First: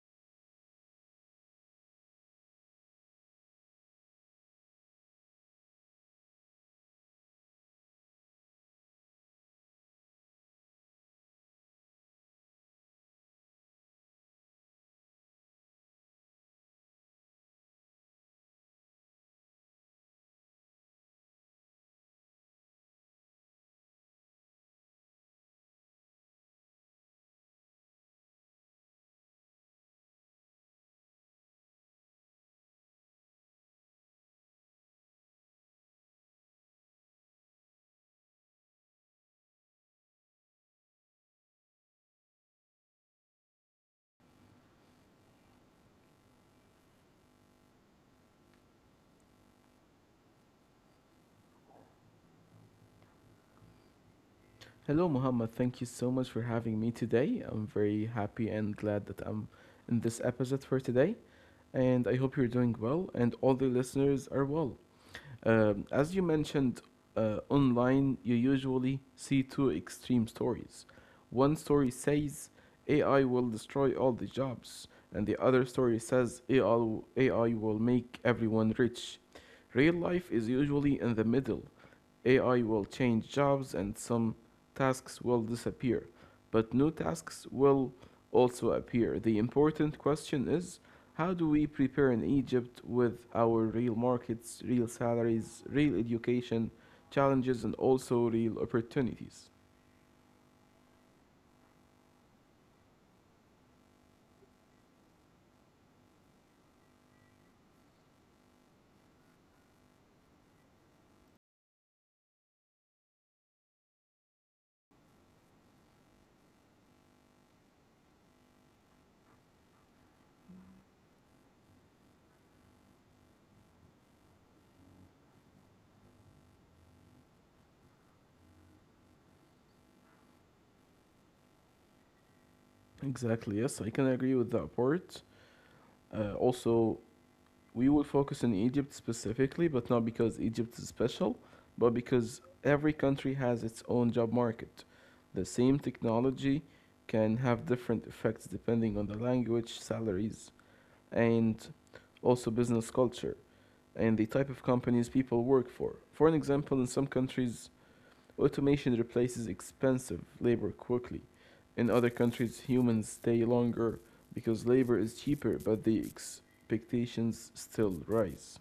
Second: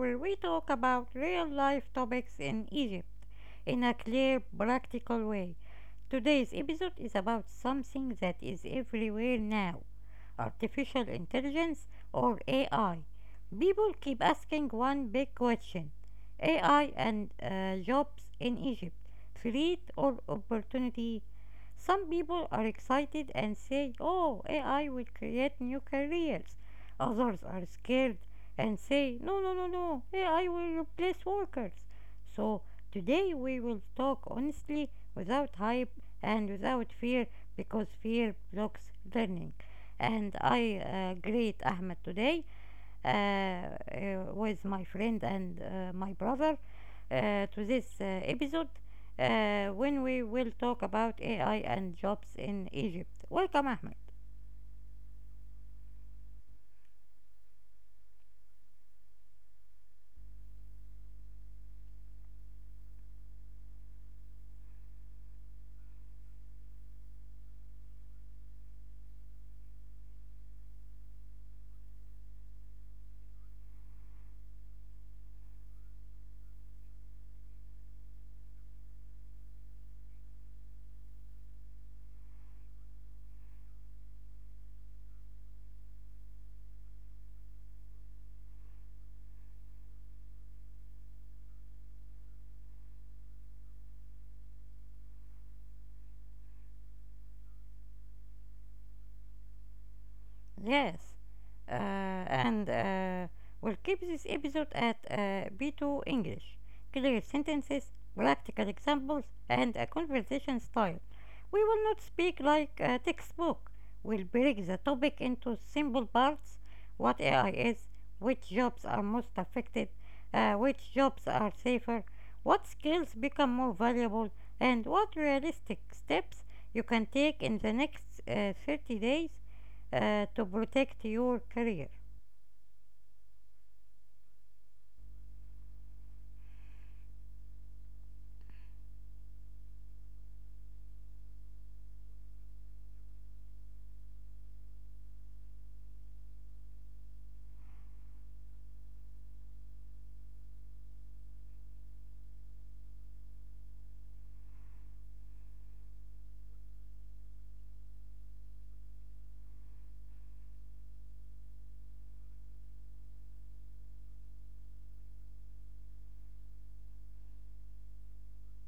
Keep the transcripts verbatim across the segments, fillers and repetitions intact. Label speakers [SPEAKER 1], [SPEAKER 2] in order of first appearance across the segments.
[SPEAKER 1] where we talk about real life topics in Egypt in a clear, practical way. Today's episode is about something that is everywhere now: artificial intelligence, or A I. People keep asking one big question: A I and uh, jobs in Egypt, threat or opportunity? Some people are excited and say, oh, A I will create new careers. Others are scared and say, no, no, no, no, A I will replace workers. So today we will talk honestly, without hype and without fear, because fear blocks learning. And I uh, greet Ahmed today, uh, uh, with my friend and uh, my brother, uh, to this uh, episode uh, when we will talk about A I and jobs in Egypt. Welcome, Ahmed.
[SPEAKER 2] Hello, Muhammad. Thank you so much for having me today. I'm very happy and glad that I'm in this episode for today. And I hope you're doing well and all the listeners are well. Um, as you mentioned, uh, online, you usually see two extreme stories. One story says A I will destroy all the jobs, and the other story says A I, A I will make everyone rich. Real life is usually in the middle. A I will change jobs and some tasks will disappear, but new tasks will also appear. The important question is, how do we prepare in Egypt with our real markets, real salaries, real education challenges, and also real opportunities?
[SPEAKER 1] Yes. Uh, and uh, we'll keep this episode at uh, B two English. Clear sentences, practical examples, and a conversation style. We will not speak like a textbook. We'll break the topic into simple parts: what A I is, which jobs are most affected, uh, which jobs are safer, what skills become more valuable, and what realistic steps you can take in the next uh, thirty days uh, to protect your career.
[SPEAKER 2] Exactly, yes, I can agree with that part. Uh, also, we will focus on Egypt specifically, but not because Egypt is special, but because every country has its own job market. The same technology can have different effects depending on the language, salaries, and also business culture and the type of companies people work for. For an example, in some countries, automation replaces expensive labor quickly. In other countries, humans stay longer because labor is cheaper, but the expectations still rise.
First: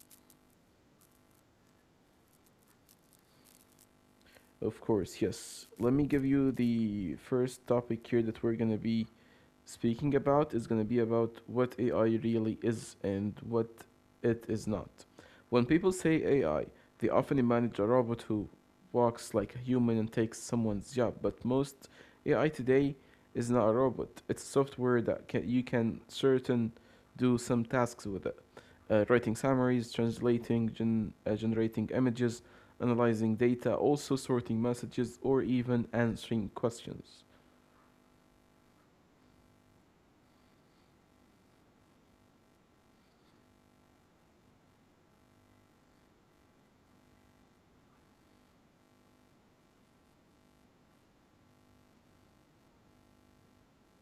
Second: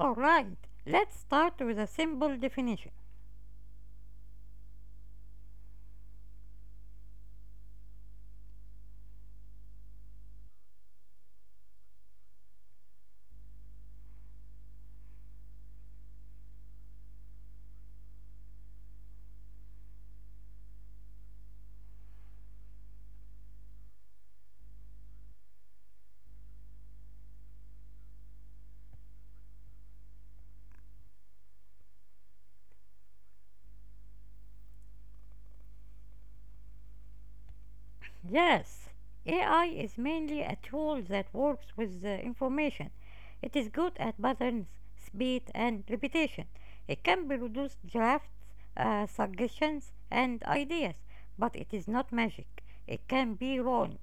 [SPEAKER 1] Alright, let's start with a simple definition.
[SPEAKER 2] Of course, yes. Let me give you the first topic here that we're going to be speaking about is going to be about what A I really is and what it is not. When people say A I, they often imagine a robot who walks like a human and takes someone's job, but most A I today is not a robot. It's software that can, you can certain do some tasks with it. Uh, writing summaries, translating, gen, uh, generating images, analyzing data, also sorting messages, or even answering questions.
[SPEAKER 1] Yes, A I is mainly a tool that works with the information. It is good at patterns, speed, and repetition. It can produce drafts, uh, suggestions, and ideas, but it is not magic. It can be wrong.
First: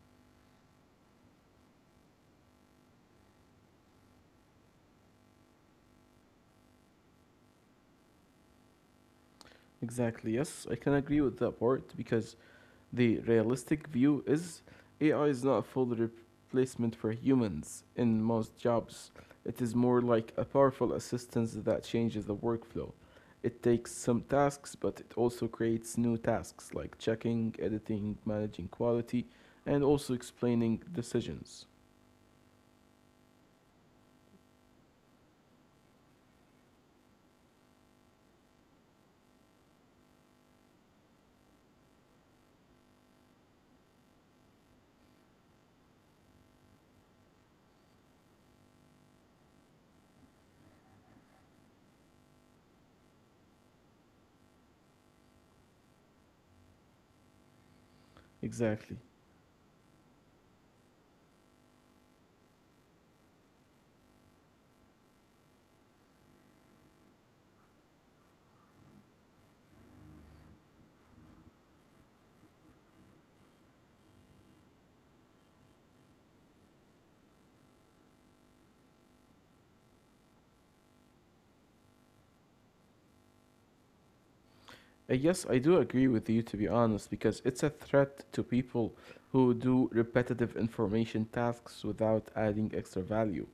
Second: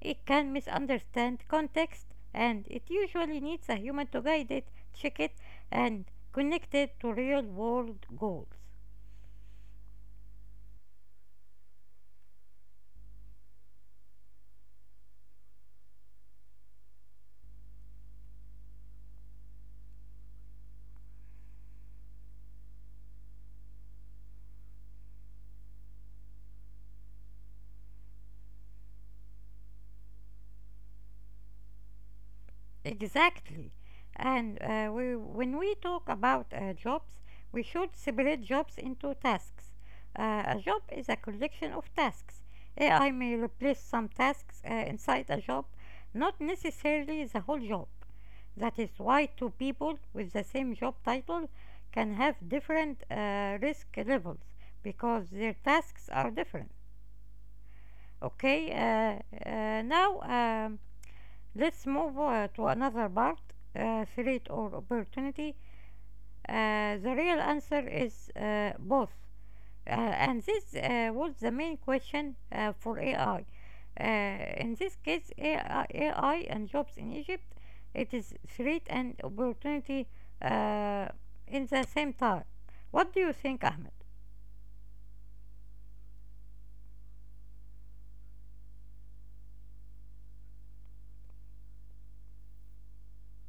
[SPEAKER 1] It can misunderstand context, and it usually needs a human to guide it, check it, and connect it to real world goals.
[SPEAKER 2] Exactly. Yes, I can agree with that part because the realistic view is A I is not a full replacement for humans in most jobs. It is more like a powerful assistance that changes the workflow. It takes some tasks, but it also creates new tasks like checking, editing, managing quality, and also explaining decisions.
[SPEAKER 1] Exactly. And uh, we, when we talk about uh, jobs, we should separate jobs into tasks. Uh, a job is a collection of tasks. A I may replace some tasks uh, inside a job, not necessarily the whole job. That is why two people with the same job title can have different uh, risk levels because their tasks are different. Okay,
[SPEAKER 2] Exactly.
[SPEAKER 1] uh, uh, now. Um, Let's move uh, to another part: uh, threat or opportunity. Uh, the real answer is uh, both. Uh, and this uh, was the main question uh, for A I. Uh, in this case, A I, A I and jobs in Egypt, it is threat and opportunity uh, in the same time. What do you think, Ahmed?
[SPEAKER 2] Uh, yes, I do agree with you, to be honest, because it's a threat to people who do repetitive information tasks without adding extra value.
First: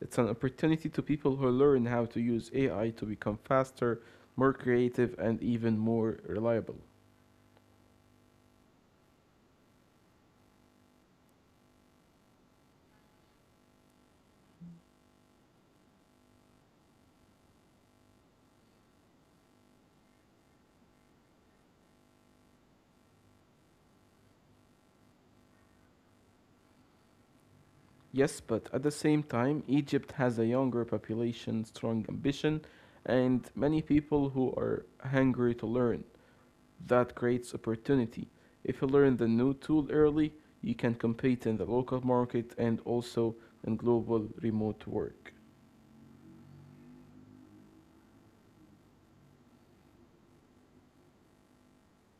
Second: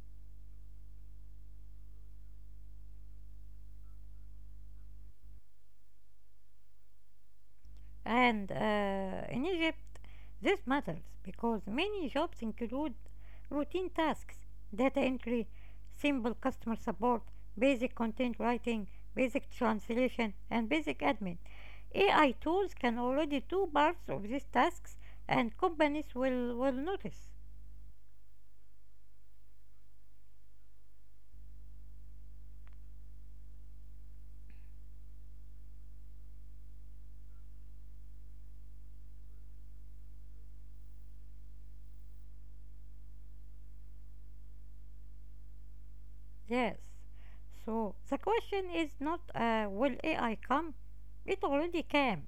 [SPEAKER 2] It's an opportunity to people who learn how to use A I to become faster, more creative, and even more reliable.
[SPEAKER 1] And uh, in Egypt, this matters because many jobs include routine tasks: data entry, simple customer support, basic content writing, basic translation, and basic admin. A I tools can already do parts of these tasks, and companies will, will notice.
[SPEAKER 2] Yes, but at the same time, Egypt has a younger population, strong ambition, and many people who are hungry to learn. That creates opportunity. If you learn the new tool early, you can compete in the local market and also in global remote work.
[SPEAKER 1] Yes. So the question is not, uh, will A I come? It already came.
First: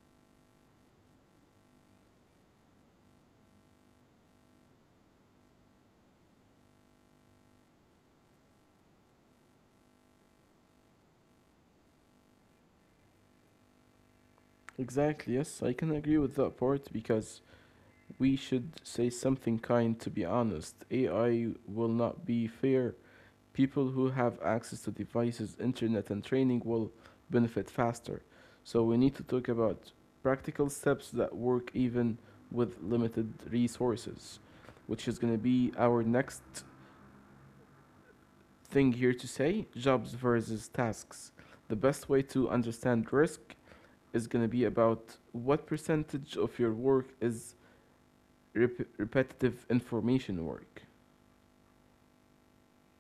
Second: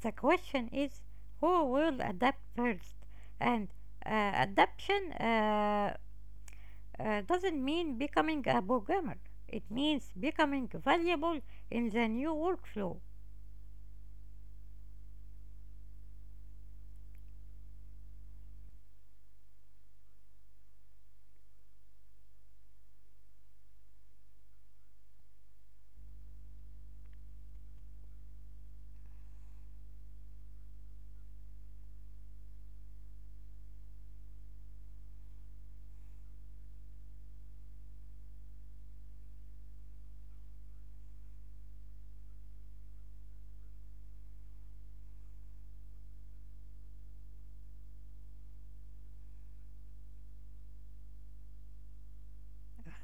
[SPEAKER 1] The question is, who will adapt first? And uh, adaptation uh, uh, doesn't mean becoming a programmer, it means becoming valuable in the new workflow.
[SPEAKER 2] Exactly, yes, I can agree with that part because we should say something kind, to be honest. A I will not be fair. People who have access to devices, internet, and training will benefit faster. So we need to talk about practical steps that work even with limited resources, which is going to be our next thing here to say jobs versus tasks. The best way to understand risk is going to be about what percentage of your work is rep- repetitive information work.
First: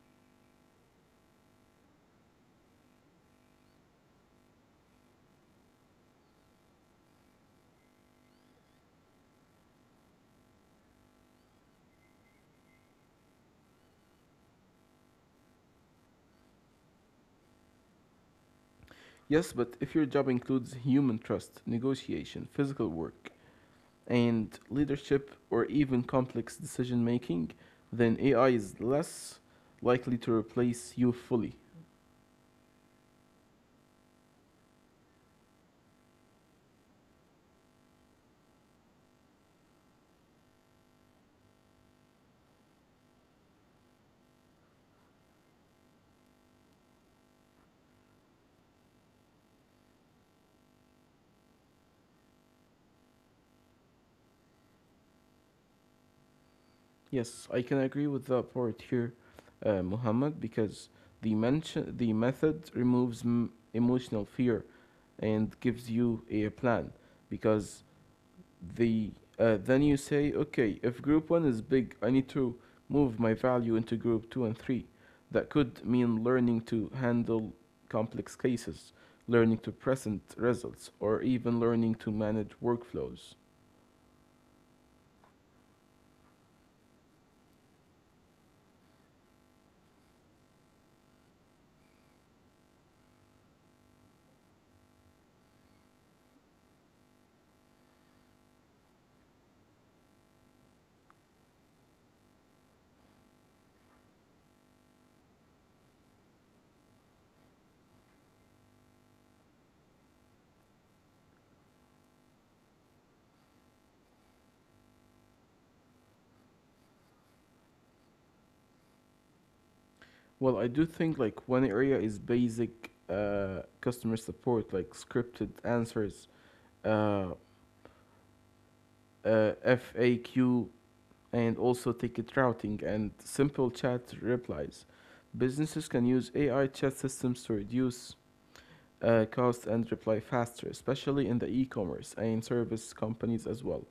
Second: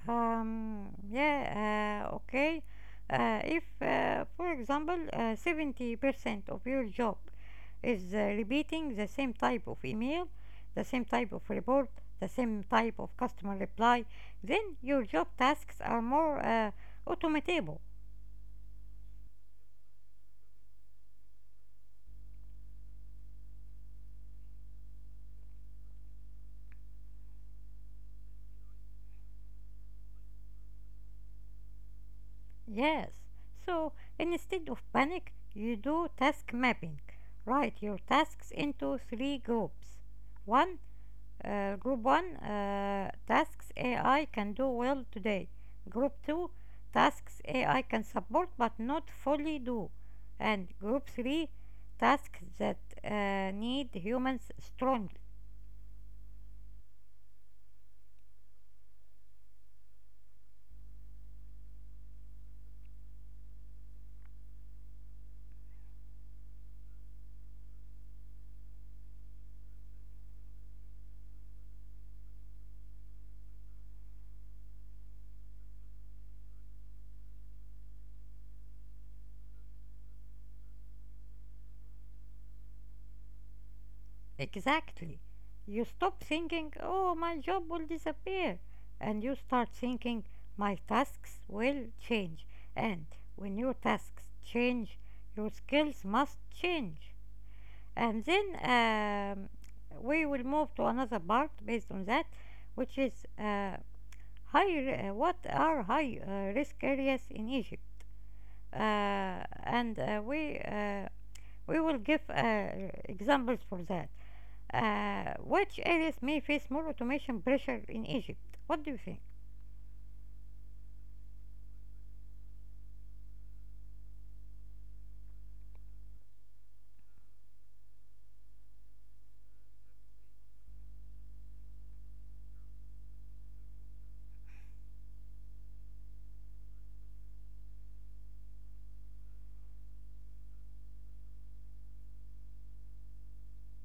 [SPEAKER 1] Um, yeah, uh, okay. Uh, if, uh, for example, uh, seventy percent of your job is uh, repeating the same type of email, the same type of report, the same type of customer reply, then your job tasks are more uh, automatable.
[SPEAKER 2] Yes, but if your job includes human trust, negotiation, physical work, and leadership or even complex decision making, then A I is less likely to replace you fully.
[SPEAKER 1] Yes. So instead of panic, you do task mapping. Write your tasks into three groups. One, Uh, group one, uh, tasks A I can do well today. Group two, tasks A I can support but not fully do. And group three, tasks that uh, need humans strongly.
[SPEAKER 2] Yes, I can agree with that part here, uh, Muhammad, because the mention the method removes m- emotional fear and gives you a plan because the uh, then you say, okay, if group one is big, I need to move my value into group two and three. That could mean learning to handle complex cases, learning to present results, or even learning to manage workflows.
[SPEAKER 1] Exactly. You stop thinking, oh, my job will disappear. And you start thinking, my tasks will change. And when your tasks change, your skills must change. And then um, we will move to another part based on that, which is uh, high. Uh, what are high uh, risk areas in Egypt? Uh, and uh, we uh, we will give uh, examples for that. Uh, which areas may face more automation pressure in Egypt? What do you think?
[SPEAKER 2] Well, I do think, like, one area is basic uh, customer support, like scripted answers, uh, uh, F A Q, and also ticket routing and simple chat replies. Businesses can use A I chat systems to reduce uh, costs and reply faster, especially in the e commerce and service companies as well.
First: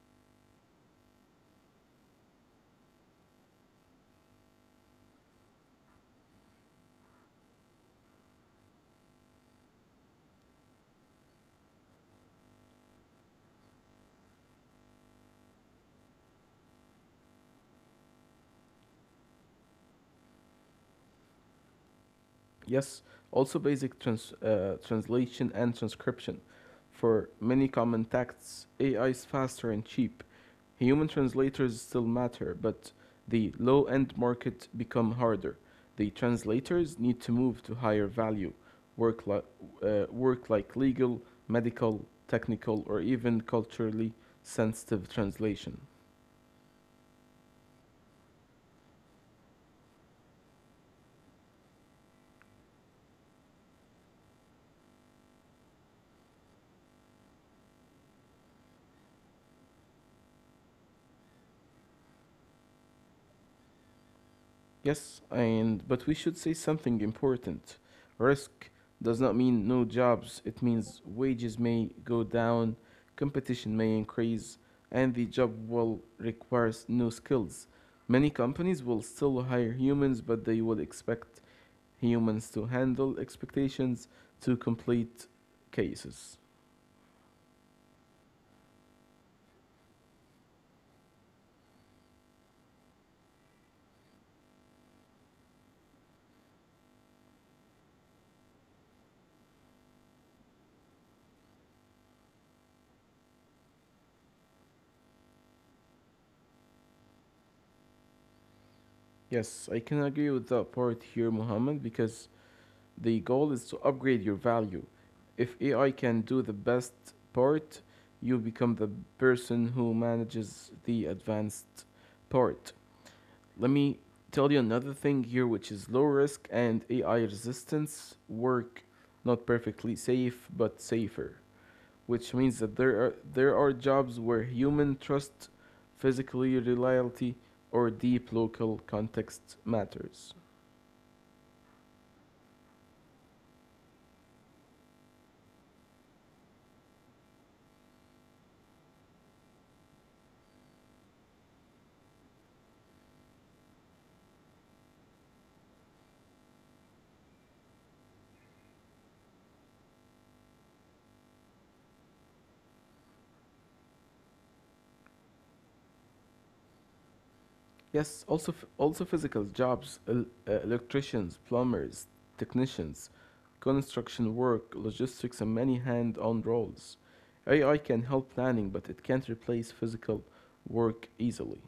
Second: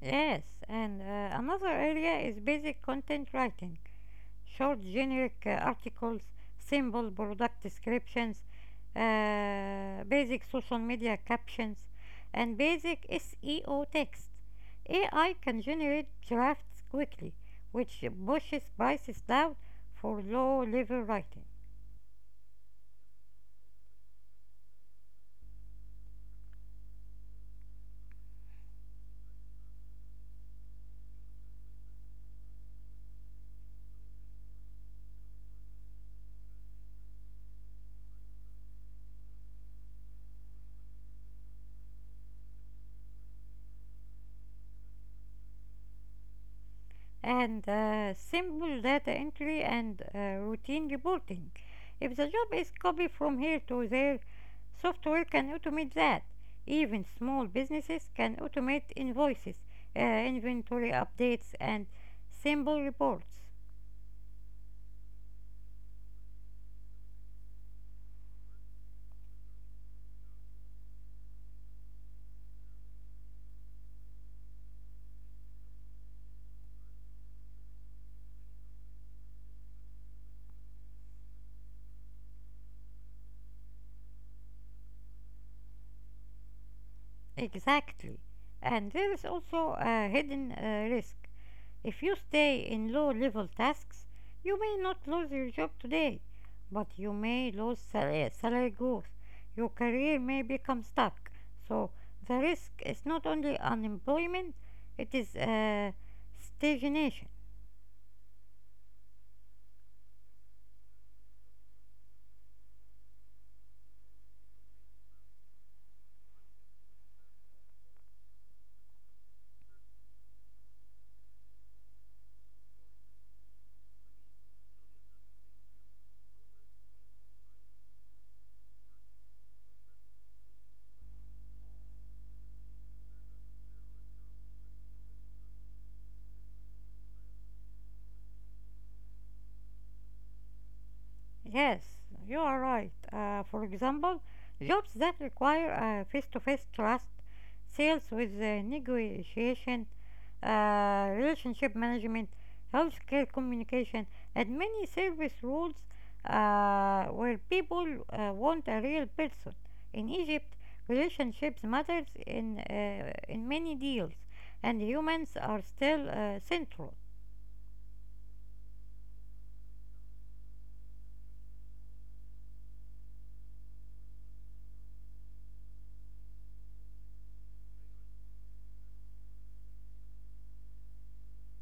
[SPEAKER 1] Yes, and uh, another area is basic content writing: short generic uh, articles, simple product descriptions, uh, basic social media captions, and basic S E O text. A I can generate drafts quickly, which pushes prices down for low level writing.
[SPEAKER 2] Yes, also basic trans- uh, translation and transcription. For many common texts, A I is faster and cheap. Human translators still matter, but the low end market become harder. The translators need to move to higher value work, li- uh, work like legal, medical, technical, or even culturally sensitive translation.
[SPEAKER 1] And uh, simple data entry and uh, routine reporting. If the job is copied from here to there, software can automate that. Even small businesses can automate invoices, uh, inventory updates, and simple reports.
[SPEAKER 2] Yes, and but we should say something important. Risk does not mean no jobs. It means wages may go down, competition may increase, and the job will require new skills. Many companies will still hire humans, but they will expect humans to handle expectations to complete cases.
[SPEAKER 1] Exactly. And there is also a hidden uh, risk. If you stay in low level tasks, you may not lose your job today, but you may lose salary, salary growth. Your career may become stuck. So the risk is not only unemployment, it is uh, stagnation.
[SPEAKER 2] Yes, I can agree with that part here, Mohammed, because the goal is to upgrade your value. If A I can do the best part, you become the person who manages the advanced part. Let me tell you another thing here, which is low risk and A I resistance work, not perfectly safe but safer, which means that there are, there are jobs where human trust, physical reliability, or deep local context matters.
[SPEAKER 1] Yes, you are right. Uh, for example, jobs that require uh, face-to-face trust, sales with uh, negotiation, uh, relationship management, healthcare communication, and many service roles uh, where people uh, want a real person. In Egypt, relationships matters in uh, in many deals, and humans are still uh, central.
[SPEAKER 2] Yes, also f- also physical jobs, el- uh, electricians, plumbers, technicians, construction work, logistics, and many hand-on roles. A I can help planning, but it can't replace physical work easily.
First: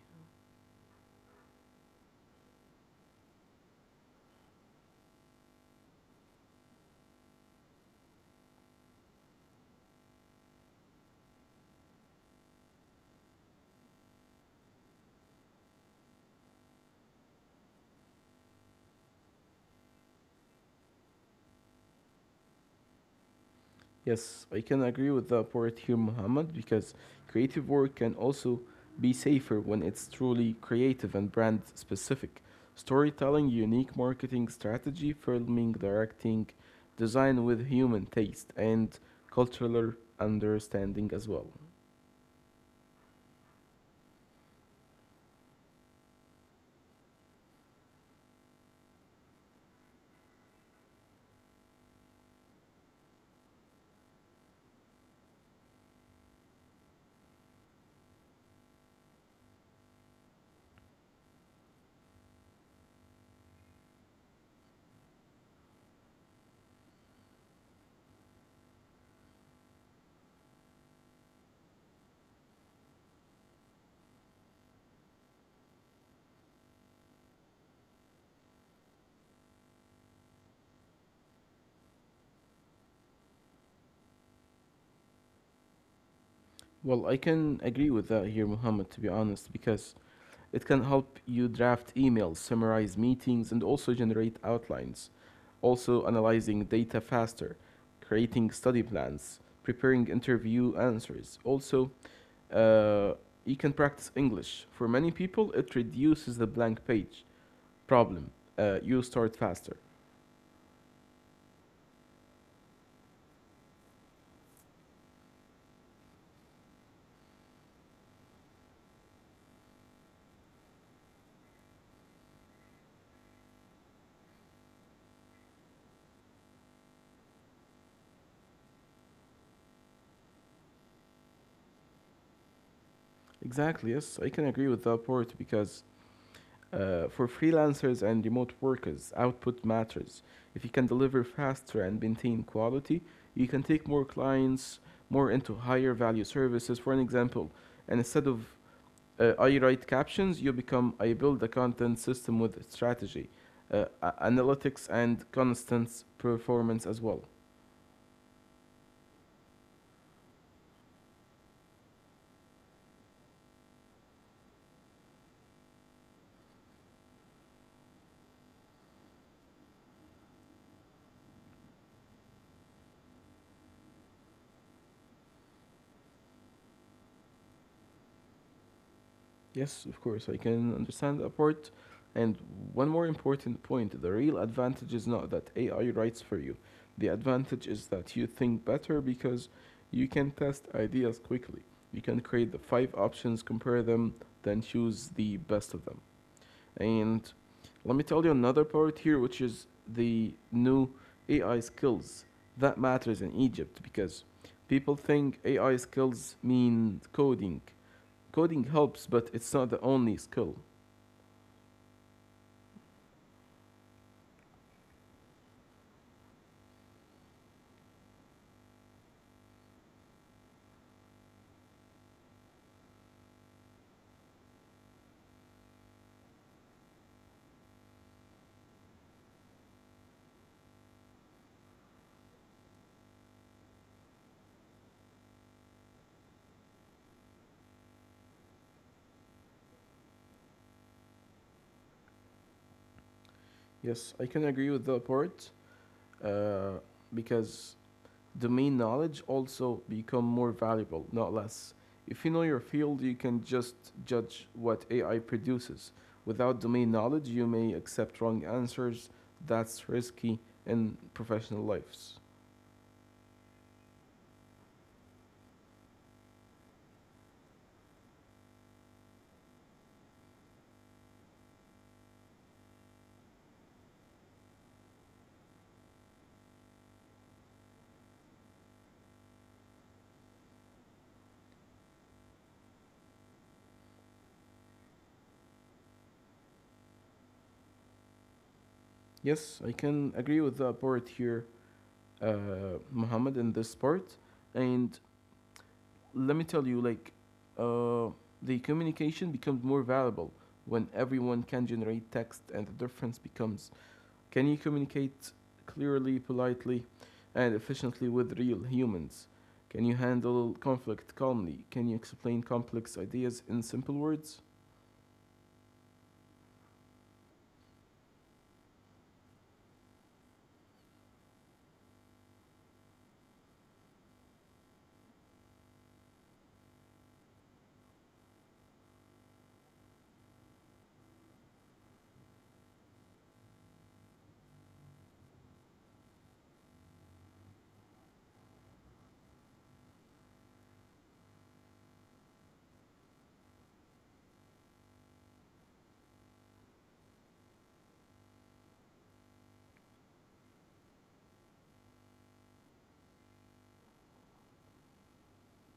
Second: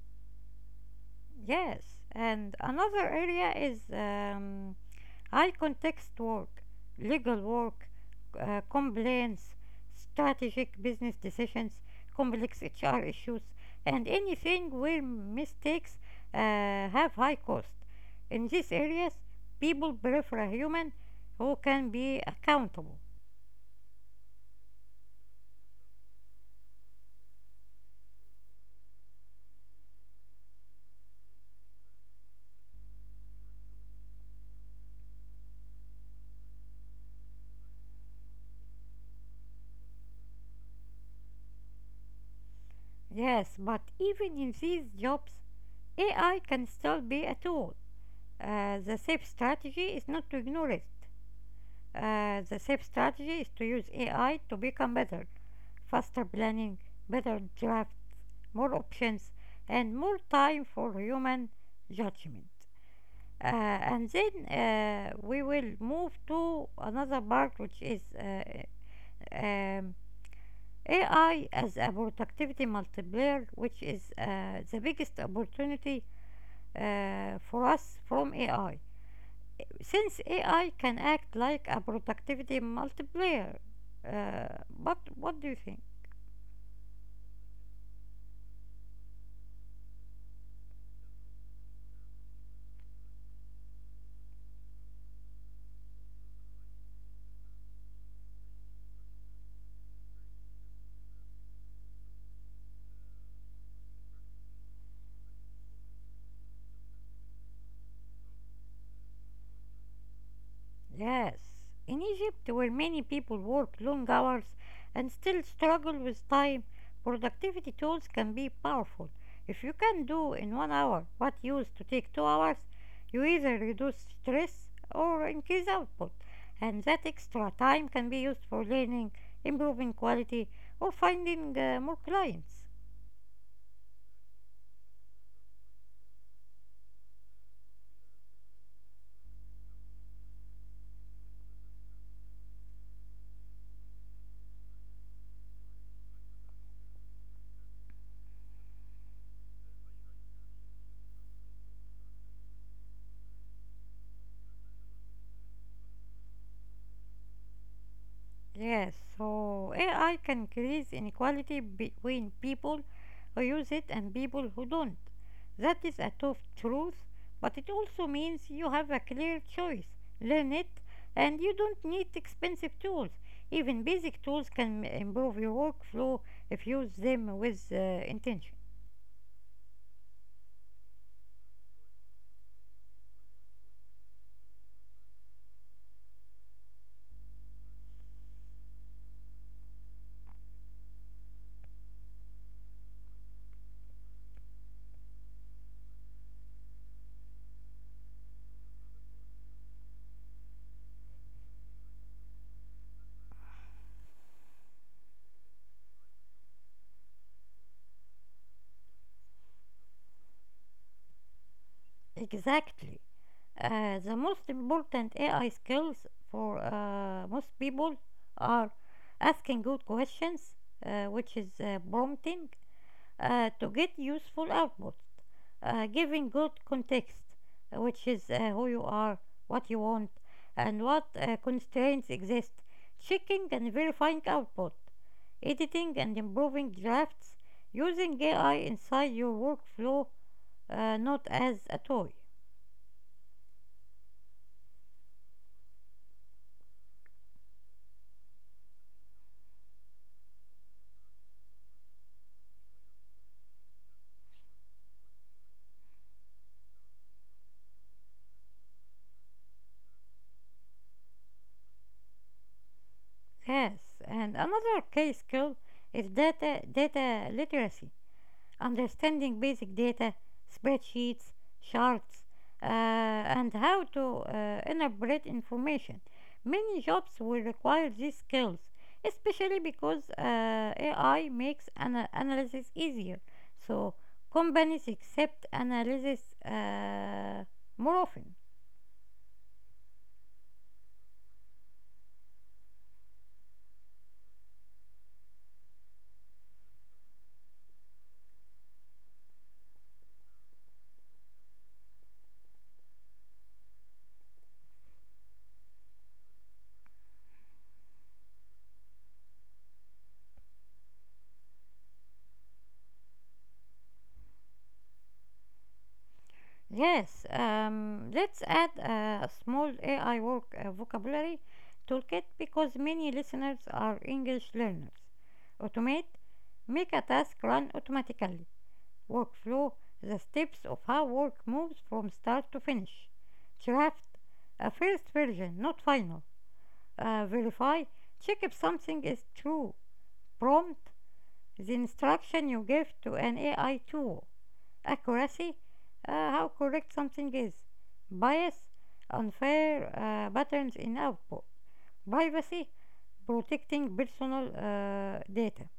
[SPEAKER 1] Yes, and another area is. Um, High context work, legal work, uh, complaints, strategic business decisions, complex H R issues, and anything where mistakes uh, have high cost. In these areas, people prefer a human who can be accountable.
[SPEAKER 2] Yes, I can agree with the poet here, Muhammad, because creative work can also be safer when it's truly creative and brand specific. Storytelling, unique marketing strategy, filming, directing, design with human taste, and cultural understanding as well.
[SPEAKER 1] Yes, but even in these jobs, A I can still be a tool. Uh, the safe strategy is not to ignore it. Uh, the safe strategy is to use A I to become better: faster planning, better draft, more options, and more time for human judgment. Uh, and then uh, we will move to another part, which is uh, um, A I as a productivity multiplier, which is uh, the biggest opportunity uh, for us from A I. Since A I can act like a productivity multiplier, uh, but what do you think?
[SPEAKER 2] Well, I can agree with that here, Muhammad, to be honest, because it can help you draft emails, summarize meetings, and also generate outlines. Also, analyzing data faster, creating study plans, preparing interview answers. Also, uh, you can practice English. For many people, it reduces the blank page problem. Uh, you start faster.
[SPEAKER 1] Yes, in Egypt, where many people work long hours and still struggle with time, productivity tools can be powerful. If you can do in one hour what used to take two hours, you either reduce stress or increase output, and that extra time can be used for learning, improving quality, or finding uh, more clients.
[SPEAKER 2] Exactly, yes, I can agree with that part because Uh, for freelancers and remote workers, output matters. If you can deliver faster and maintain quality, you can take more clients, more into higher value services. For an example, and instead of uh, I write captions, you become I build a content system with strategy, uh, analytics, and constant performance as well.
[SPEAKER 1] Yes, so A I can increase inequality between people who use it and people who don't. That is a tough truth, but it also means you have a clear choice. Learn it, and you don't need expensive tools. Even basic tools can m- improve your workflow if you use them with uh, intention.
[SPEAKER 2] Yes, of course, I can understand that part. And one more important point, the real advantage is not that A I writes for you. The advantage is that you think better because you can test ideas quickly. You can create the five options, compare them, then choose the best of them. And let me tell you another part here, which is the new A I skills that matters in Egypt because people think A I skills mean coding. Coding helps, but it's not the only skill.
[SPEAKER 1] Exactly. Uh, the most important A I skills for uh, most people are asking good questions, uh, which is uh, prompting uh, to get useful output, uh, giving good context, uh, which is uh, who you are, what you want, and what uh, constraints exist, checking and verifying output, editing and improving drafts, using A I inside your workflow, uh, not as a toy.
[SPEAKER 2] Yes, I can agree with the part uh, because domain knowledge also become more valuable, not less. If you know your field, you can just judge what A I produces. Without domain knowledge, you may accept wrong answers. That's risky in professional lives.
[SPEAKER 1] Yes, and another key skill is data data literacy, understanding basic data, spreadsheets, charts, uh, and how to uh, interpret information. Many jobs will require these skills, especially because uh, A I makes ana- analysis easier. So companies accept analysis uh, more often.
[SPEAKER 2] Yes, I can agree with the part here, uh, Muhammad, in this part. And let me tell you, like, uh, the communication becomes more valuable when everyone can generate text, and the difference becomes, can you communicate clearly, politely, and efficiently with real humans? Can you handle conflict calmly? Can you explain complex ideas in simple words?
[SPEAKER 1] Yes, um, let's add a small A I work uh, vocabulary toolkit because many listeners are English learners. Automate: make a task run automatically. Workflow: the steps of how work moves from start to finish. Draft: a first version, not final. Uh, verify, check if something is true. Prompt: the instruction you give to an A I tool. Accuracy: uh, how correct something is. Bias: unfair uh, patterns in output. Privacy: protecting personal uh, data.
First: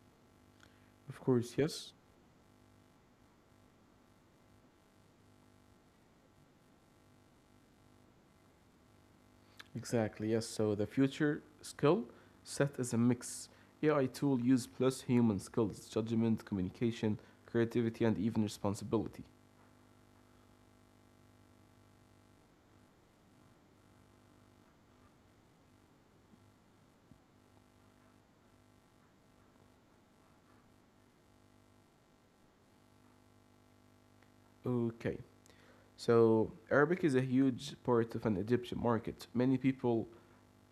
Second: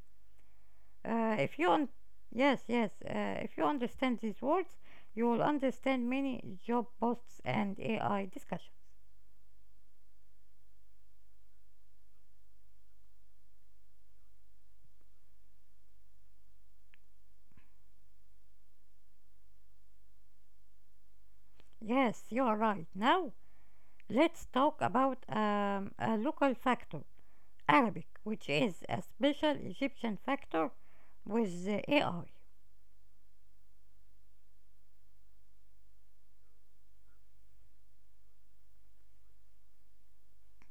[SPEAKER 2] Of
[SPEAKER 1] Uh,
[SPEAKER 2] course,
[SPEAKER 1] if you un-
[SPEAKER 2] yes.
[SPEAKER 1] yes yes uh, if you understand these words, you will understand many job posts and A I discussions.
[SPEAKER 2] Exactly, yes. So the future skill set is a mix. A I tool use plus human skills, judgment, communication, creativity, and even responsibility.
[SPEAKER 1] Yes, you are right. Now let's talk about um, a local factor, Arabic, which is a special Egyptian factor with the A I.
[SPEAKER 2] Okay. So Arabic is a huge part of an Egyptian market. Many people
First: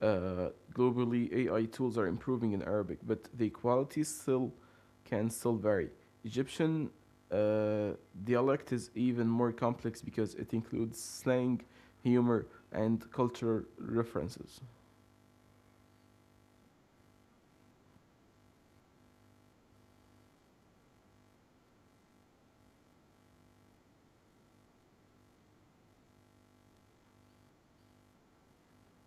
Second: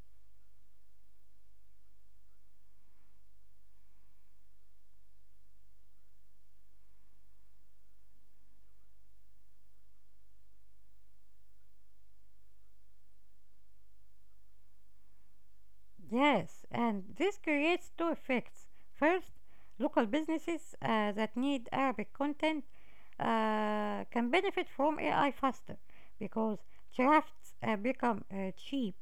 [SPEAKER 2] uh, globally A I tools are improving in Arabic, but the quality still can still vary. Egyptian uh, dialect is even more complex because it includes slang, humor, and cultural references.
[SPEAKER 1] Yes, and this creates two effects. First, local businesses uh, that need Arabic content uh, can benefit from A I faster because drafts uh, become uh, cheap.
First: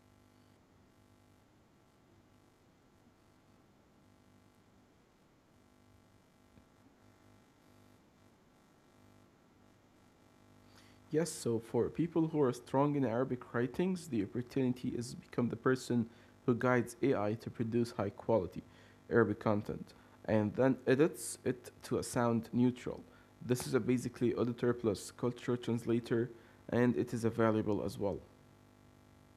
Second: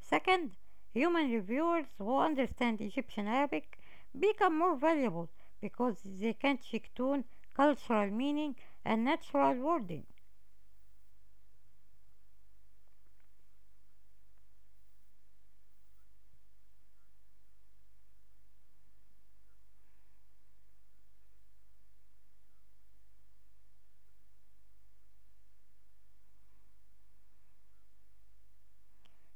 [SPEAKER 1] Second, human reviewers who understand Egyptian Arabic become more valuable because they can check tune cultural meaning and natural wording.
[SPEAKER 2] Yes, so for people who are strong in Arabic writings, the opportunity is to become the person who guides A I to produce high quality Arabic content and then edits it to a sound neutral. This is a basically auditor plus culture translator and it is available as well.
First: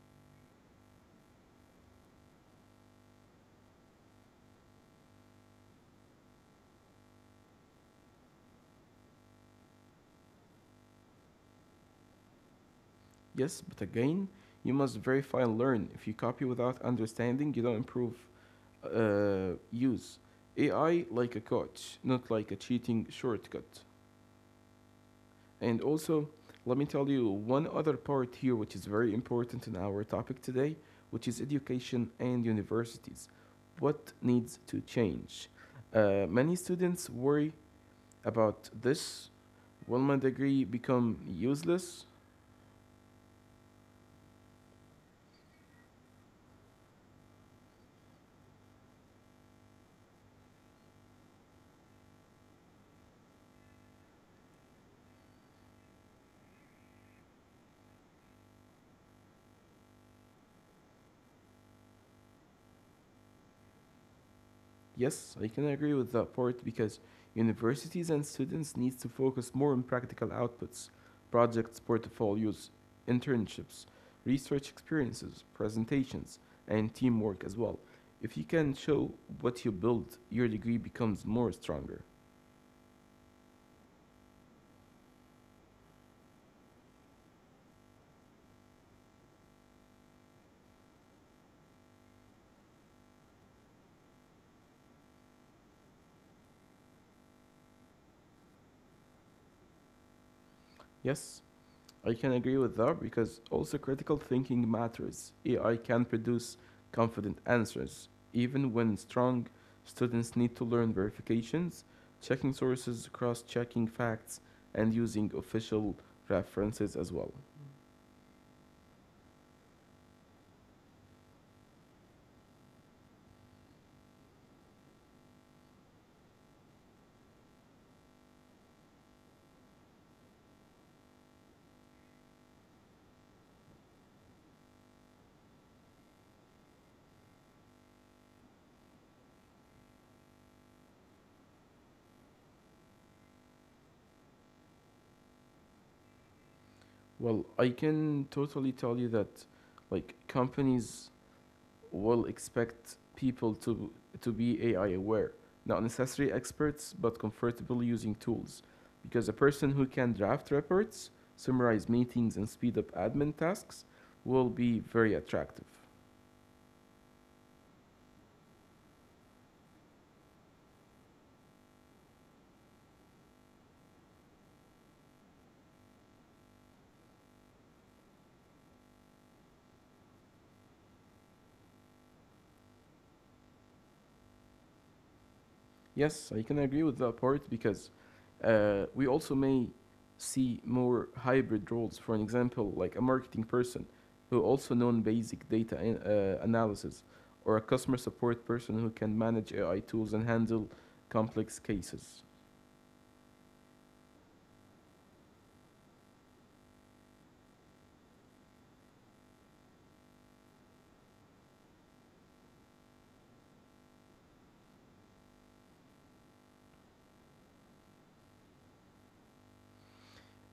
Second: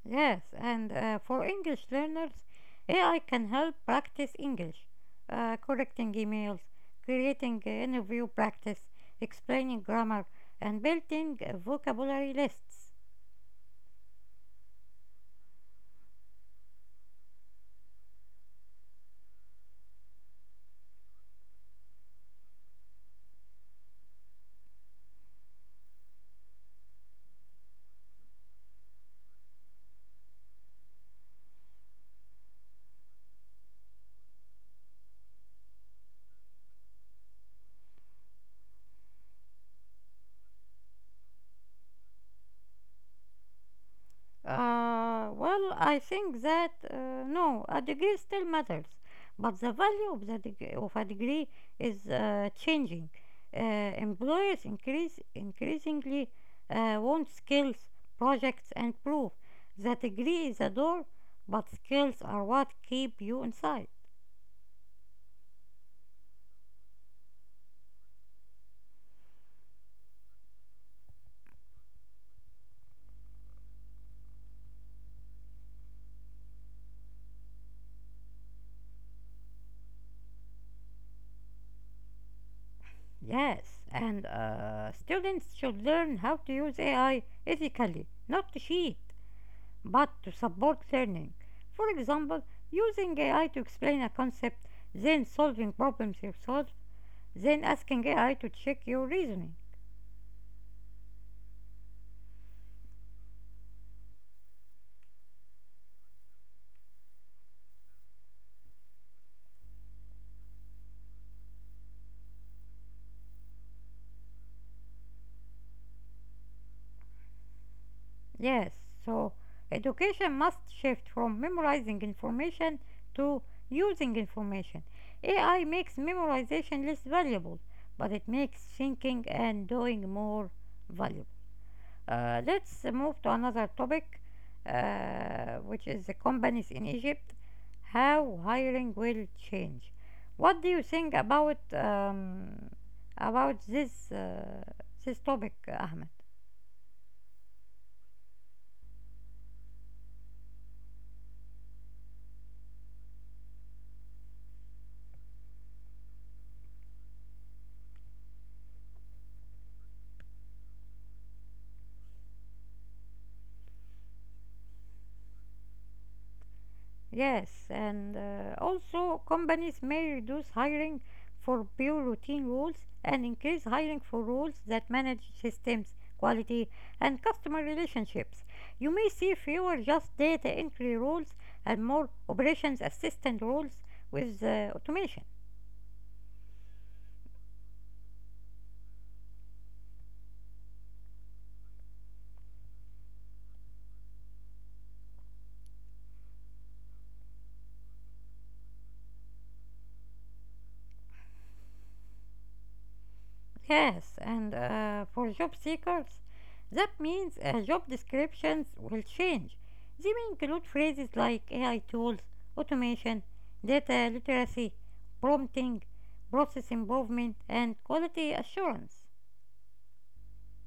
[SPEAKER 1] Yes, and uh, for English learners, A I can help practice English: uh, correcting emails, creating uh, interview practice, explaining grammar, and building uh, vocabulary lists.
[SPEAKER 2] Yes, but again, you must verify and learn. If you copy without understanding, you don't improve uh, use. A I like a coach, not like a cheating shortcut. And also, let me tell you one other part here, which is very important in our topic today, which is education and universities. What needs to change? Uh, many students worry about this. Will my degree become useless?
[SPEAKER 1] Uh, well, I think that uh, no, a degree still matters, but the value of the degree, of a degree is uh, changing. Uh, employers increase increasingly uh, want skills, projects, and proof. The degree is a door, but skills are what keep you inside.
[SPEAKER 2] Yes, I can agree with that part because universities and students need to focus more on practical outputs, projects, portfolios, internships, research experiences, presentations, and teamwork as well. If you can show what you build, your degree becomes more stronger.
[SPEAKER 1] Yes, and uh, students should learn how to use A I ethically, not to cheat, but to support learning. For example, using A I to explain a concept, then solving problems yourself, then asking A I to check your reasoning.
[SPEAKER 2] Yes? I can agree with that because also critical thinking matters. A I can produce confident answers, even when strong students need to learn verifications, checking sources, cross checking facts, and using official references as well.
[SPEAKER 1] Yes, so education must shift from memorizing information to using information. A I makes memorization less valuable, but it makes thinking and doing more valuable. Uh, let's move to another topic, uh, which is the companies in Egypt, how hiring will change. What do you think about um, about this uh, this topic, Ahmed?
[SPEAKER 2] Well, I can totally tell you that, like, companies will expect people to, to be A I aware, not necessarily experts, but comfortable using tools. Because a person who can draft reports, summarize meetings, and speed up admin tasks will be very attractive.
[SPEAKER 1] Yes, and uh, also companies may reduce hiring for pure routine roles and increase hiring for roles that manage systems, quality, and customer relationships. You may see fewer just data entry roles and more operations assistant roles with uh, automation.
[SPEAKER 2] Yes, I can agree with that part because uh, we also may see more hybrid roles. For an example, like a marketing person who also known basic data an- uh, analysis, or a customer support person who can manage A I tools and handle complex cases.
[SPEAKER 1] Yes, and uh, for job seekers, that means uh, job descriptions will change. They may include phrases like A I tools, automation, data literacy, prompting, process improvement, and quality assurance.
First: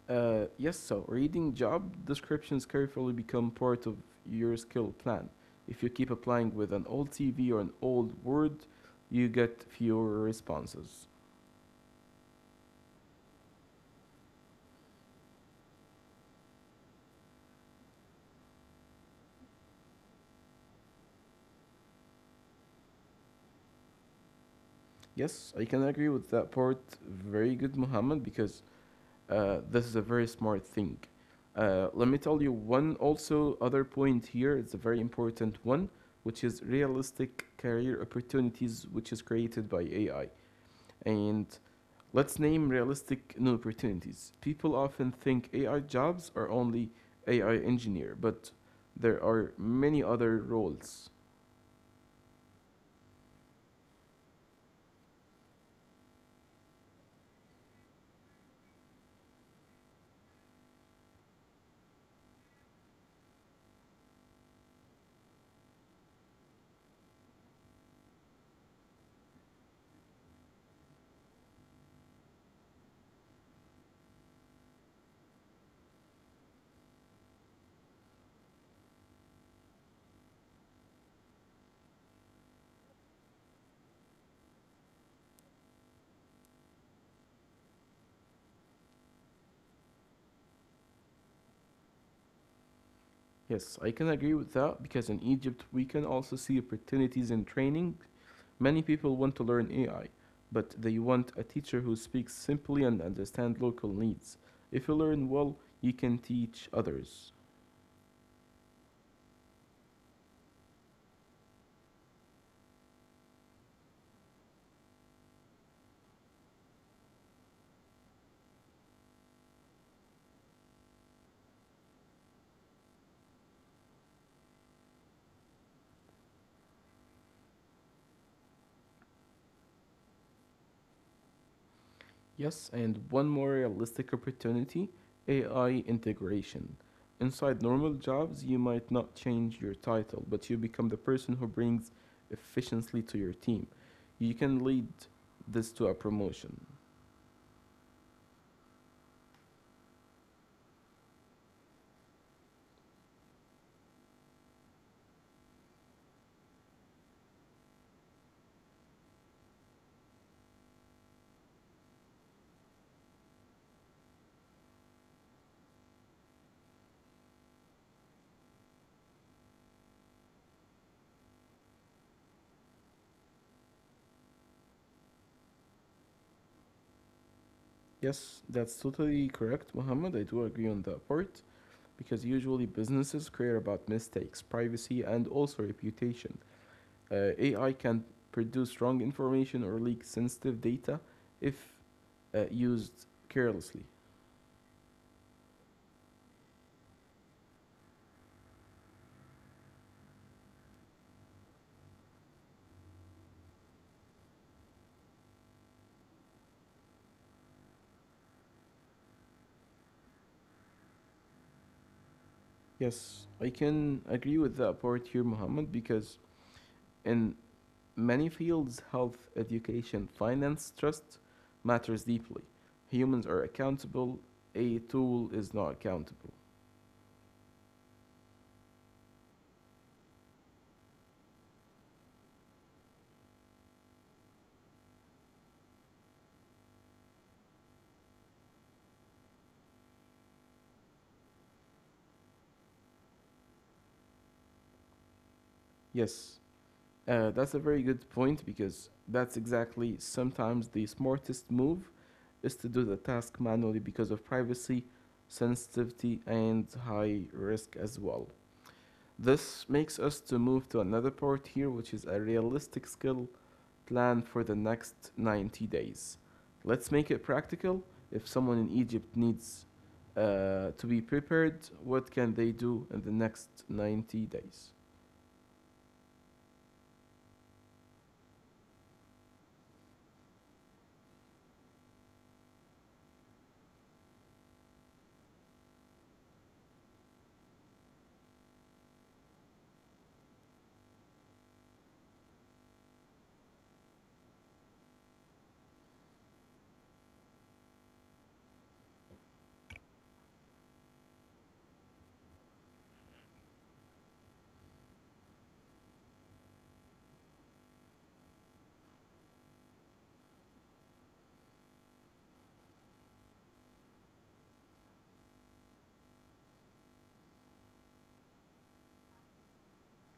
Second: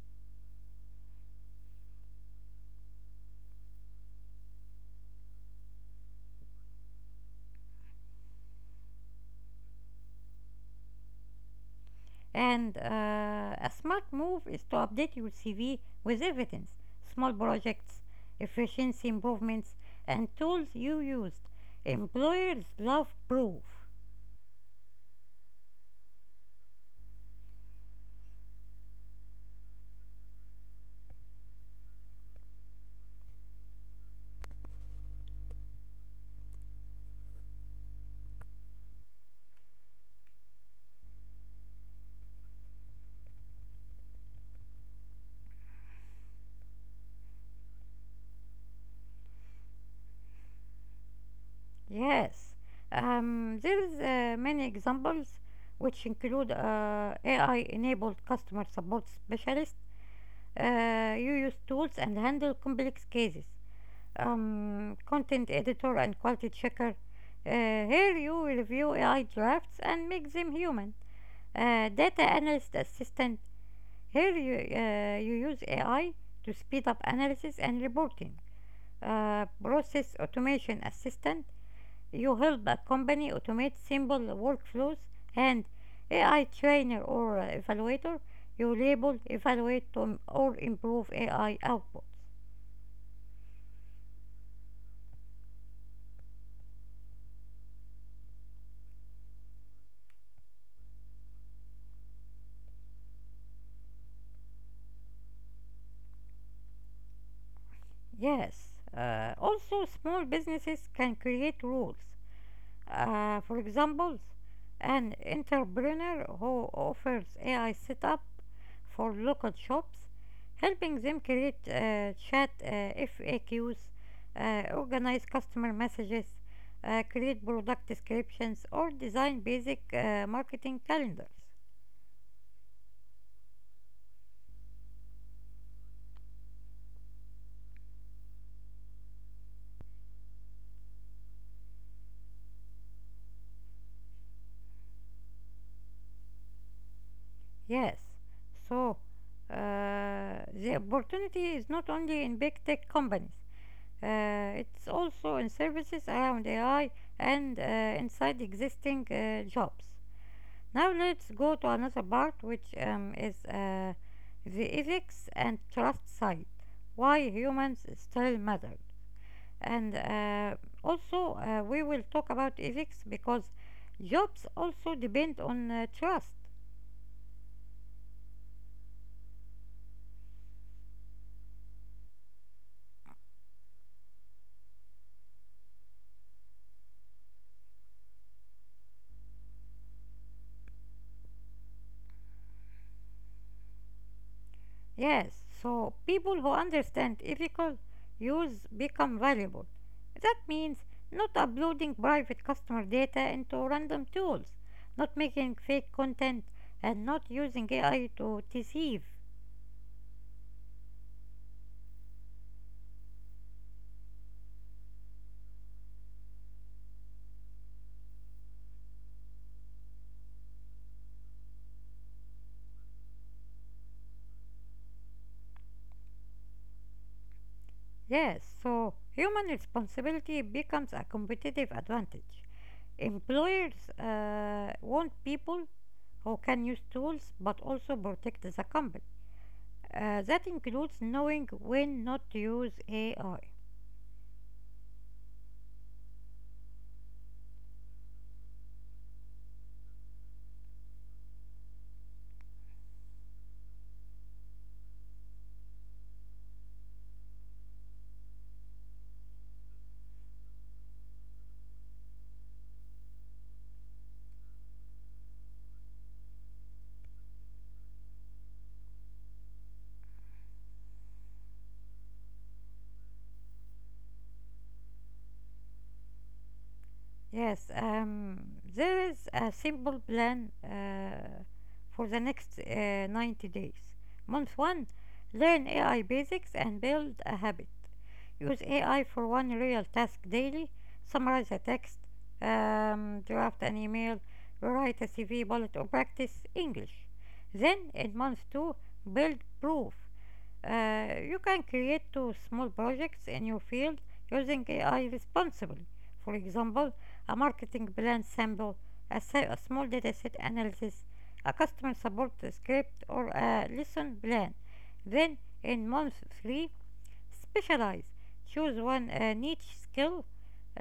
[SPEAKER 2] Uh, yes, so reading job descriptions carefully become part of your skill plan. If you keep applying with an old C V or an old word, you get fewer responses.
[SPEAKER 1] And uh, a smart move is to update your C V with evidence, small projects, efficiency improvements, and tools you used. Employers love proof.
[SPEAKER 2] Yes, I can agree with that part. Very good, Muhammad, because uh, this is a very smart thing. Uh, let me tell you one also other point here. It's a very important one, which is realistic career opportunities, which is created by A I. And let's name realistic new opportunities. People often think A I jobs are only A I engineer, but there are many other roles.
[SPEAKER 1] Yes, um, there's uh, many examples which include uh, A I-enabled customer support specialists. Uh, you use tools and handle complex cases. Um, content editor and quality checker. Uh, here you review A I drafts and make them human. Uh, data analyst assistant. Here you, uh, you use A I to speed up analysis and reporting. Uh, process automation assistant. You help a company automate simple workflows and A I trainer or uh, evaluator, you label, evaluate, to, or improve A I outputs.
[SPEAKER 2] Yes, I can agree with that because in Egypt we can also see opportunities in training. Many people want to learn A I, but they want a teacher who speaks simply and understands local needs. If you learn well, you can teach others.
[SPEAKER 1] Yes, uh, also small businesses can create rules. Uh, for example, an entrepreneur who offers A I setup for local shops, helping them create uh, chat uh, F A Qs, uh, organize customer messages, uh, create product descriptions, or design basic uh, marketing calendars.
[SPEAKER 2] Yes, and one more realistic opportunity, A I integration. Inside normal jobs, you might not change your title, but you become the person who brings efficiency to your team. You can lead this to a promotion.
[SPEAKER 1] Yes, so uh, the opportunity is not only in big tech companies. Uh, it's also in services around A I and uh, inside existing uh, jobs. Now let's go to another part, which um, is uh, the ethics and trust side, why humans still matter. And uh, also, uh, we will talk about ethics because jobs also depend on uh, trust.
[SPEAKER 2] Yes, that's totally correct, Muhammad. I do agree on that part, because usually businesses care about mistakes, privacy, and also reputation. Uh, A I can produce wrong information or leak sensitive data if uh, used carelessly.
[SPEAKER 1] Yes, so people who understand ethical use become valuable. That means not uploading private customer data into random tools, not making fake content, and not using A I to deceive.
[SPEAKER 2] Yes, I can agree with that part here, Mohammed, because in many fields, health, education, finance, trust matters deeply. Humans are accountable, a tool is not accountable.
[SPEAKER 1] Yes, so human responsibility becomes a competitive advantage. Employers uh, want people who can use tools but also protect the company. Uh, that includes knowing when not to use A I.
[SPEAKER 2] Yes, Uh, that's a very good point because that's exactly sometimes the smartest move is to do the task manually because of privacy, sensitivity, and high risk as well. This makes us to move to another part here, which is a realistic skill plan for the next ninety days. Let's make it practical. If someone in Egypt needs uh, to be prepared, what can they do in the next ninety days?
[SPEAKER 1] Yes, um, there is a simple plan uh, for the next uh, ninety days. Month one: learn A I basics and build a habit. Use A I for one real task daily. Summarize a text, um, draft an email, write a C V bullet, or practice English. Then in month two, build proof. Uh, you can create two small projects in your field using A I responsibly. For example, a marketing plan sample, a, sa- a small dataset analysis, a customer support script, or a lesson plan. Then, in month three, specialize. Choose one uh, niche skill,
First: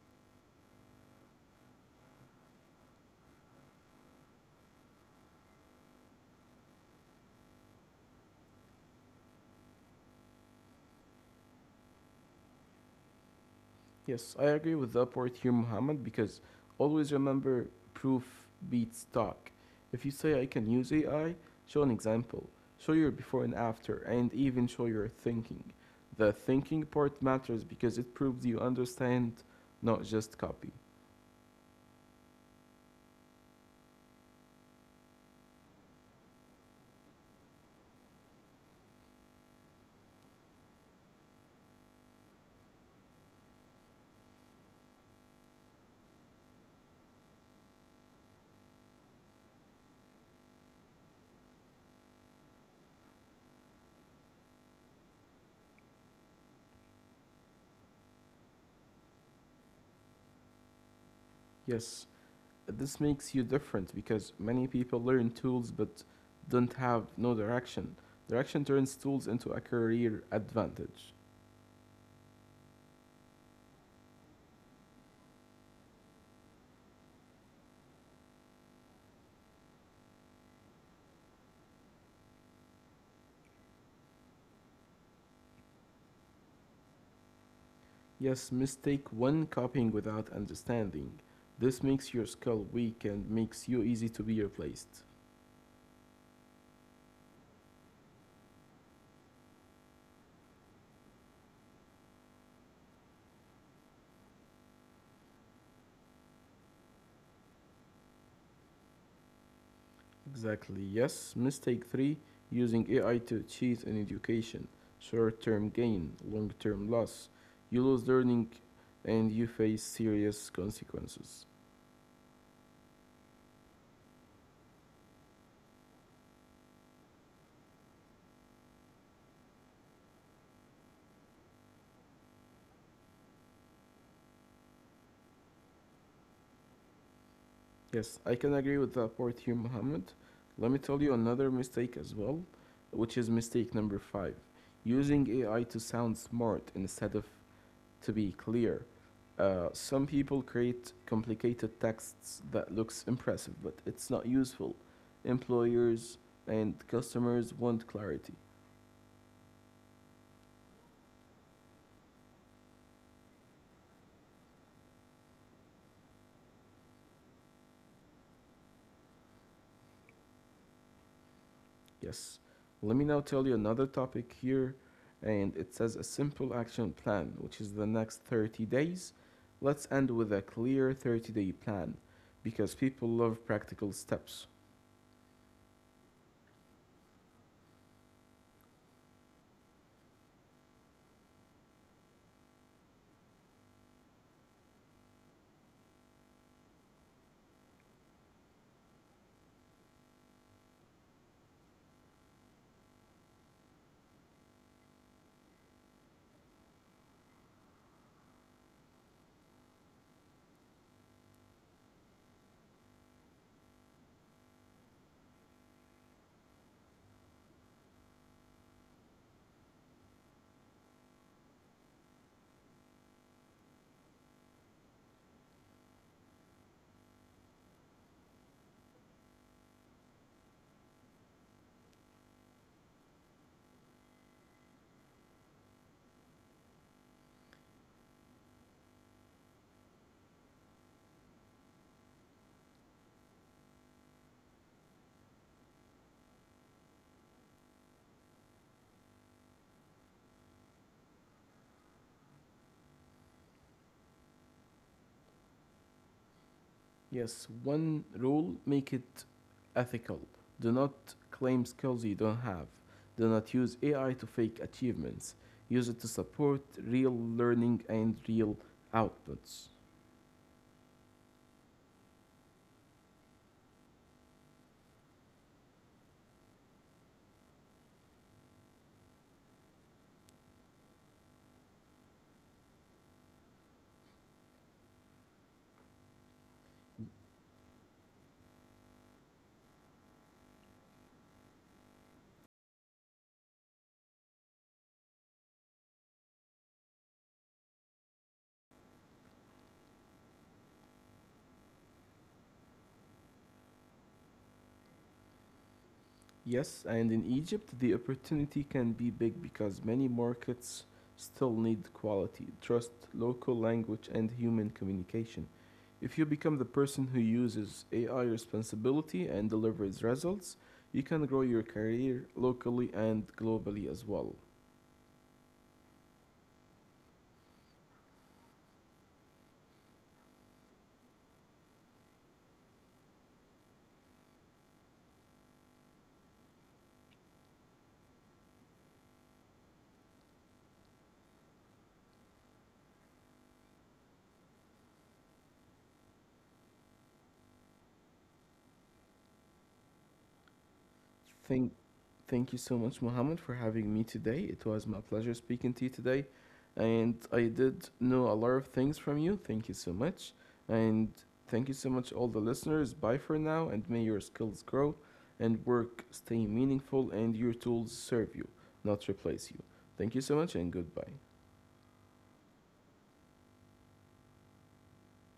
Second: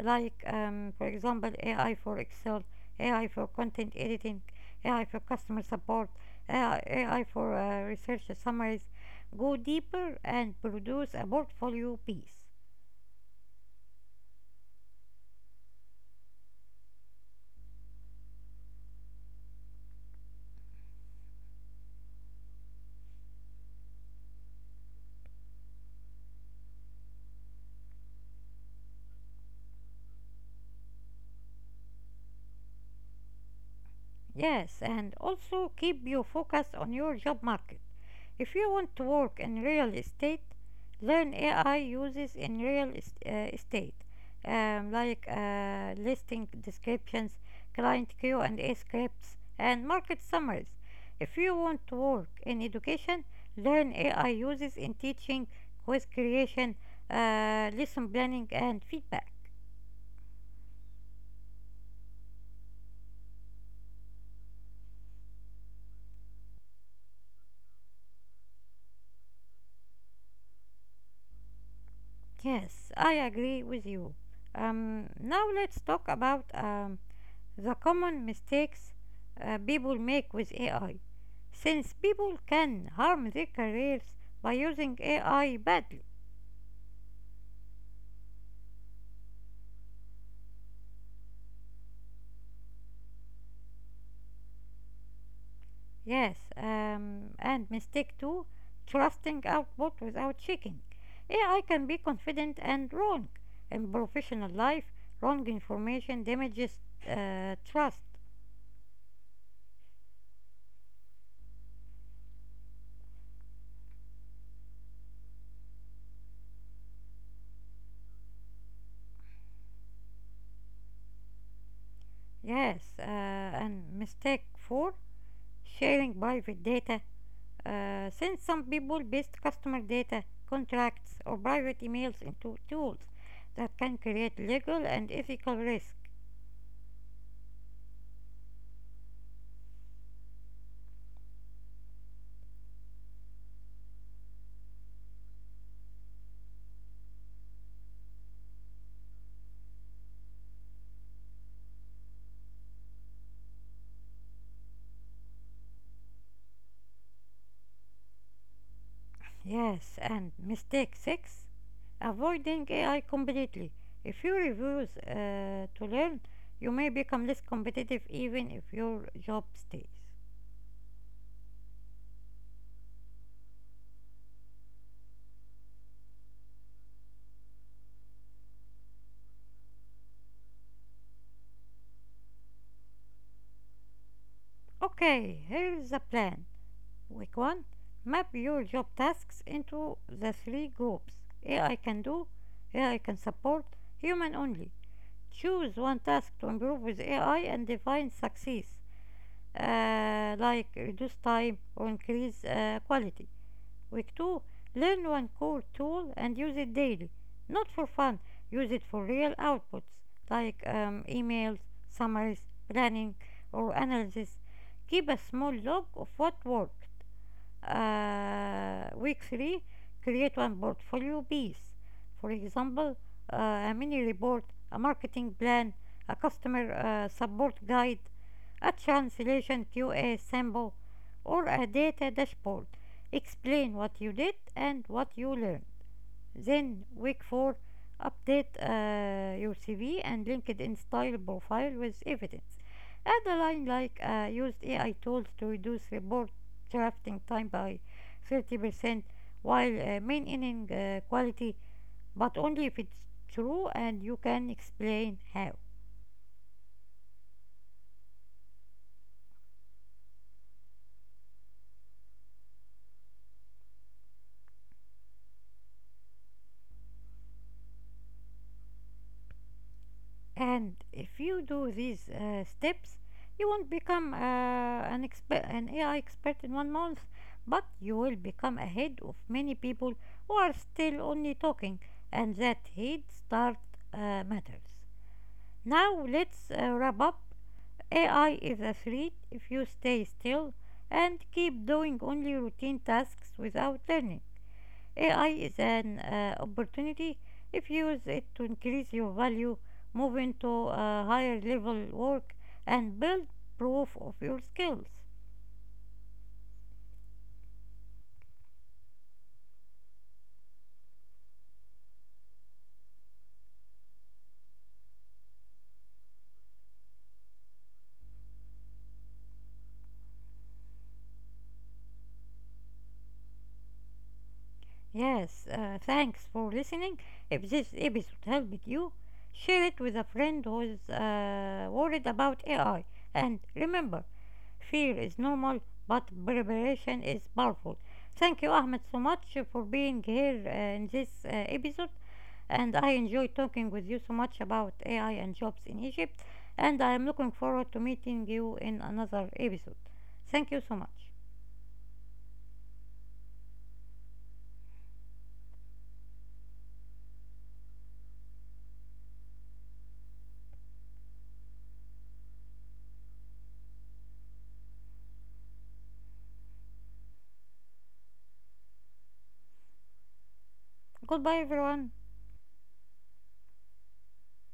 [SPEAKER 1] like um, for example A I for Excel, A I for content editing, A I for customer support, A I, for uh, research summaries. Go deeper and produce a portfolio piece.
[SPEAKER 2] Yes, I agree with the upward here, Muhammad, because always remember proof beats talk. If you say I can use A I, show an example, show your before and after, and even show your thinking. The thinking part matters because it proves you understand, not just copy.
[SPEAKER 1] Yes, and also keep your focus on your job market. If you want to work in real estate, learn A I uses in real est- uh, estate, um, like uh, listing descriptions, client Q and A scripts, and market summaries. If you want to work in education, learn A I uses in teaching, quiz creation, uh, lesson planning, and feedback.
[SPEAKER 2] Yes, this makes you different because many people learn tools but don't have no direction. Direction turns tools into a career advantage.
[SPEAKER 1] Yes, I agree with you. Um, now let's talk about um, the common mistakes uh, people make with A I, since people can harm their careers by using A I badly.
[SPEAKER 2] Yes, mistake one, copying without understanding. This makes your skull weak and makes you easy to be replaced.
[SPEAKER 1] Yes, um, and mistake two, trusting output without checking. A I can be confident and wrong. In professional life, wrong information damages uh, trust.
[SPEAKER 2] Exactly, yes. Mistake three, using A I to cheat in education. Short term gain, long term loss. You lose learning and you face serious consequences.
[SPEAKER 1] Yes, uh, and mistake four, sharing private data. Uh, since some people paste customer data, contracts, or private emails into tools, that can create legal and ethical risk.
[SPEAKER 2] Yes, I can agree with that part here, Muhammad. Let me tell you another mistake as well, which is mistake number five, using A I to sound smart instead of to be clear. Uh, some people create complicated texts that looks impressive, but it's not useful. Employers and customers want clarity.
[SPEAKER 1] Yes, and mistake six, avoiding A I completely. If you refuse uh, to learn, you may become less competitive even if your job stays.
[SPEAKER 2] Yes. Let me now tell you another topic here, and it says a simple action plan, which is the next thirty days. Let's end with a clear thirty day plan because people love practical steps.
[SPEAKER 1] Okay, here's the plan. Week one: map your job tasks into the three groups: A I can do, A I can support, human only. Choose one task to improve with A I and define success, uh, like reduce time or increase uh, quality. Week two: learn one core tool and use it daily. Not for fun, use it for real outputs like um, emails, summaries, planning, or analysis. Keep a small log of what worked. Uh, week three: create one portfolio piece, for example, uh, a mini report, a marketing plan, a customer uh, support guide, a translation Q A sample, or a data dashboard. Explain what you did and what you learned. Then week four, update uh, your C V and LinkedIn style profile with evidence. Add a line like uh, used A I tools to reduce report drafting time by thirty percent while uh, maintaining uh, quality, but only if it's true and you can explain how.
[SPEAKER 2] Yes, one rule, make it ethical. Do not claim skills you don't have. Do not use A I to fake achievements. Use it to support real learning and real outputs.
[SPEAKER 1] And if you do these uh, steps, you won't become uh, an expert, an A I expert in one month, but you will become ahead of many people who are still only talking, and that head start uh, matters. Now let's uh, wrap up. A I is a threat if you stay still and keep doing only routine tasks without learning. A I is an uh, opportunity if you use it to increase your value, move into a higher level work, and build proof of your skills.
[SPEAKER 2] Yes, and in Egypt, the opportunity can be big because many markets still need quality, trust, local language, and human communication. If you become the person who uses A I responsibility and delivers results, you can grow your career locally and globally as well.
[SPEAKER 1] Yes, uh, thanks for listening. If this episode helped you, share it with a friend who is uh, worried about A I. And remember, fear is normal, but preparation is powerful. Thank you, Ahmed, so much for being here uh, in this uh, episode, and I enjoy talking with you so much about A I and jobs in Egypt, and I am looking forward to meeting you in another episode. Thank you so
[SPEAKER 2] Thank,
[SPEAKER 1] much.
[SPEAKER 2] thank you so much, Mohammed, for having me today. It was my pleasure speaking to you today, and I did know a lot of things from you. Thank you so much, and thank you so much, all the listeners. Bye for now, and may your skills grow, and work stay meaningful, and your tools serve you, not replace you. Thank you so much, and goodbye.
[SPEAKER 1] Goodbye, everyone.